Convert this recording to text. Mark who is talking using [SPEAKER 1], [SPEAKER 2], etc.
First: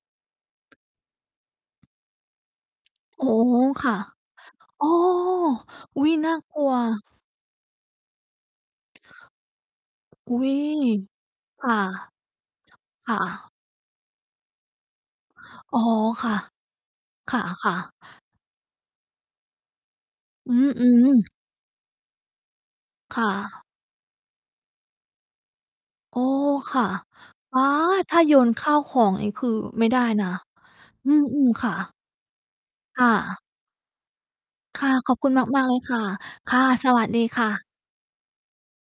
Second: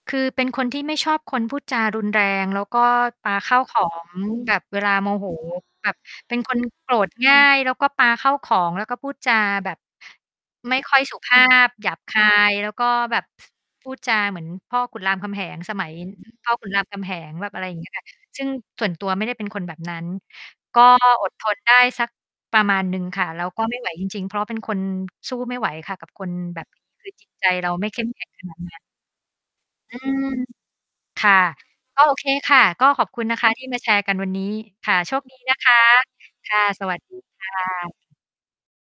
[SPEAKER 1] คือเป็นคนที่ไม่ชอบคนพูดจารุนแรง แล้วก็
[SPEAKER 2] อ๋
[SPEAKER 1] ป
[SPEAKER 2] อ
[SPEAKER 1] าข้าวขอ
[SPEAKER 2] ค่ะ
[SPEAKER 1] ง แบบเว
[SPEAKER 2] อ๋อ
[SPEAKER 1] ลาโม โห แบบ
[SPEAKER 2] อุ๊ย น่
[SPEAKER 1] เป
[SPEAKER 2] า
[SPEAKER 1] ็นค
[SPEAKER 2] กล
[SPEAKER 1] น
[SPEAKER 2] ัว
[SPEAKER 1] โกรธง่าย แล้วก็ปาข้าวของ แล้วก็พูดจาแบบ
[SPEAKER 2] อุ๊ย
[SPEAKER 1] ไม่ค่อย สุภา
[SPEAKER 2] ค
[SPEAKER 1] พ
[SPEAKER 2] ่ะ
[SPEAKER 1] หยาบคาย แล้วก็
[SPEAKER 2] ค
[SPEAKER 1] แ
[SPEAKER 2] ่
[SPEAKER 1] บ
[SPEAKER 2] ะ
[SPEAKER 1] บพูดจาเหมือนพ่อขุนรามคำแหง ส
[SPEAKER 2] อ๋อ
[SPEAKER 1] มัย
[SPEAKER 2] ค่ะ
[SPEAKER 1] พ่อขุนรามคำแห
[SPEAKER 2] ค
[SPEAKER 1] งแบบ อะไร
[SPEAKER 2] ่
[SPEAKER 1] อย
[SPEAKER 2] ะ
[SPEAKER 1] ่าง เงี้
[SPEAKER 2] ๆ
[SPEAKER 1] ย ค่ะ ซึ่งส่วนตัวไม่ได้เป็นคนแบบนั้น
[SPEAKER 2] อื
[SPEAKER 1] ก็
[SPEAKER 2] อ
[SPEAKER 1] อ
[SPEAKER 2] ๆ
[SPEAKER 1] ดทน ได้สักประมาณหนึ่ง
[SPEAKER 2] ค
[SPEAKER 1] ค่
[SPEAKER 2] ่
[SPEAKER 1] ะ แล้วก
[SPEAKER 2] ะ
[SPEAKER 1] ็ไม่ ไหว จริง ๆ เพราะเป็นคนสู้ไม่ไหวค่ะ กับ
[SPEAKER 2] โอ้
[SPEAKER 1] คนแบบ
[SPEAKER 2] ค่ะ
[SPEAKER 1] คือจิตใจ
[SPEAKER 2] อา
[SPEAKER 1] เราไม่ เข้ม
[SPEAKER 2] ถ้
[SPEAKER 1] แ
[SPEAKER 2] า
[SPEAKER 1] ข็ง
[SPEAKER 2] โย
[SPEAKER 1] ข
[SPEAKER 2] น
[SPEAKER 1] นาด
[SPEAKER 2] ข้
[SPEAKER 1] น
[SPEAKER 2] า
[SPEAKER 1] ั้
[SPEAKER 2] ว
[SPEAKER 1] น
[SPEAKER 2] ของนี่ คือไม่
[SPEAKER 1] อื
[SPEAKER 2] ได้น
[SPEAKER 1] ม
[SPEAKER 2] ะ อื
[SPEAKER 1] ค่ะ
[SPEAKER 2] ม ๆ ค่ะ
[SPEAKER 1] ก็โอเคค่ะ ก็
[SPEAKER 2] ค
[SPEAKER 1] ขอ
[SPEAKER 2] ่
[SPEAKER 1] บคุณนะ
[SPEAKER 2] ะ
[SPEAKER 1] คะ ที่มาแชร์กันวันนี้
[SPEAKER 2] ค
[SPEAKER 1] ค
[SPEAKER 2] ่ะ
[SPEAKER 1] ่ะ โ
[SPEAKER 2] ข
[SPEAKER 1] ช
[SPEAKER 2] อบ
[SPEAKER 1] ค
[SPEAKER 2] คุณ
[SPEAKER 1] ดี นะ
[SPEAKER 2] มา
[SPEAKER 1] ค
[SPEAKER 2] ก ๆ เล
[SPEAKER 1] ะ
[SPEAKER 2] ยค่ะ
[SPEAKER 1] ค
[SPEAKER 2] ค
[SPEAKER 1] ่ะ
[SPEAKER 2] ่ะ
[SPEAKER 1] ส
[SPEAKER 2] ส
[SPEAKER 1] วั
[SPEAKER 2] ว
[SPEAKER 1] ส
[SPEAKER 2] ัส
[SPEAKER 1] ดี
[SPEAKER 2] ดีค
[SPEAKER 1] ค
[SPEAKER 2] ่
[SPEAKER 1] ่
[SPEAKER 2] ะ
[SPEAKER 1] ะ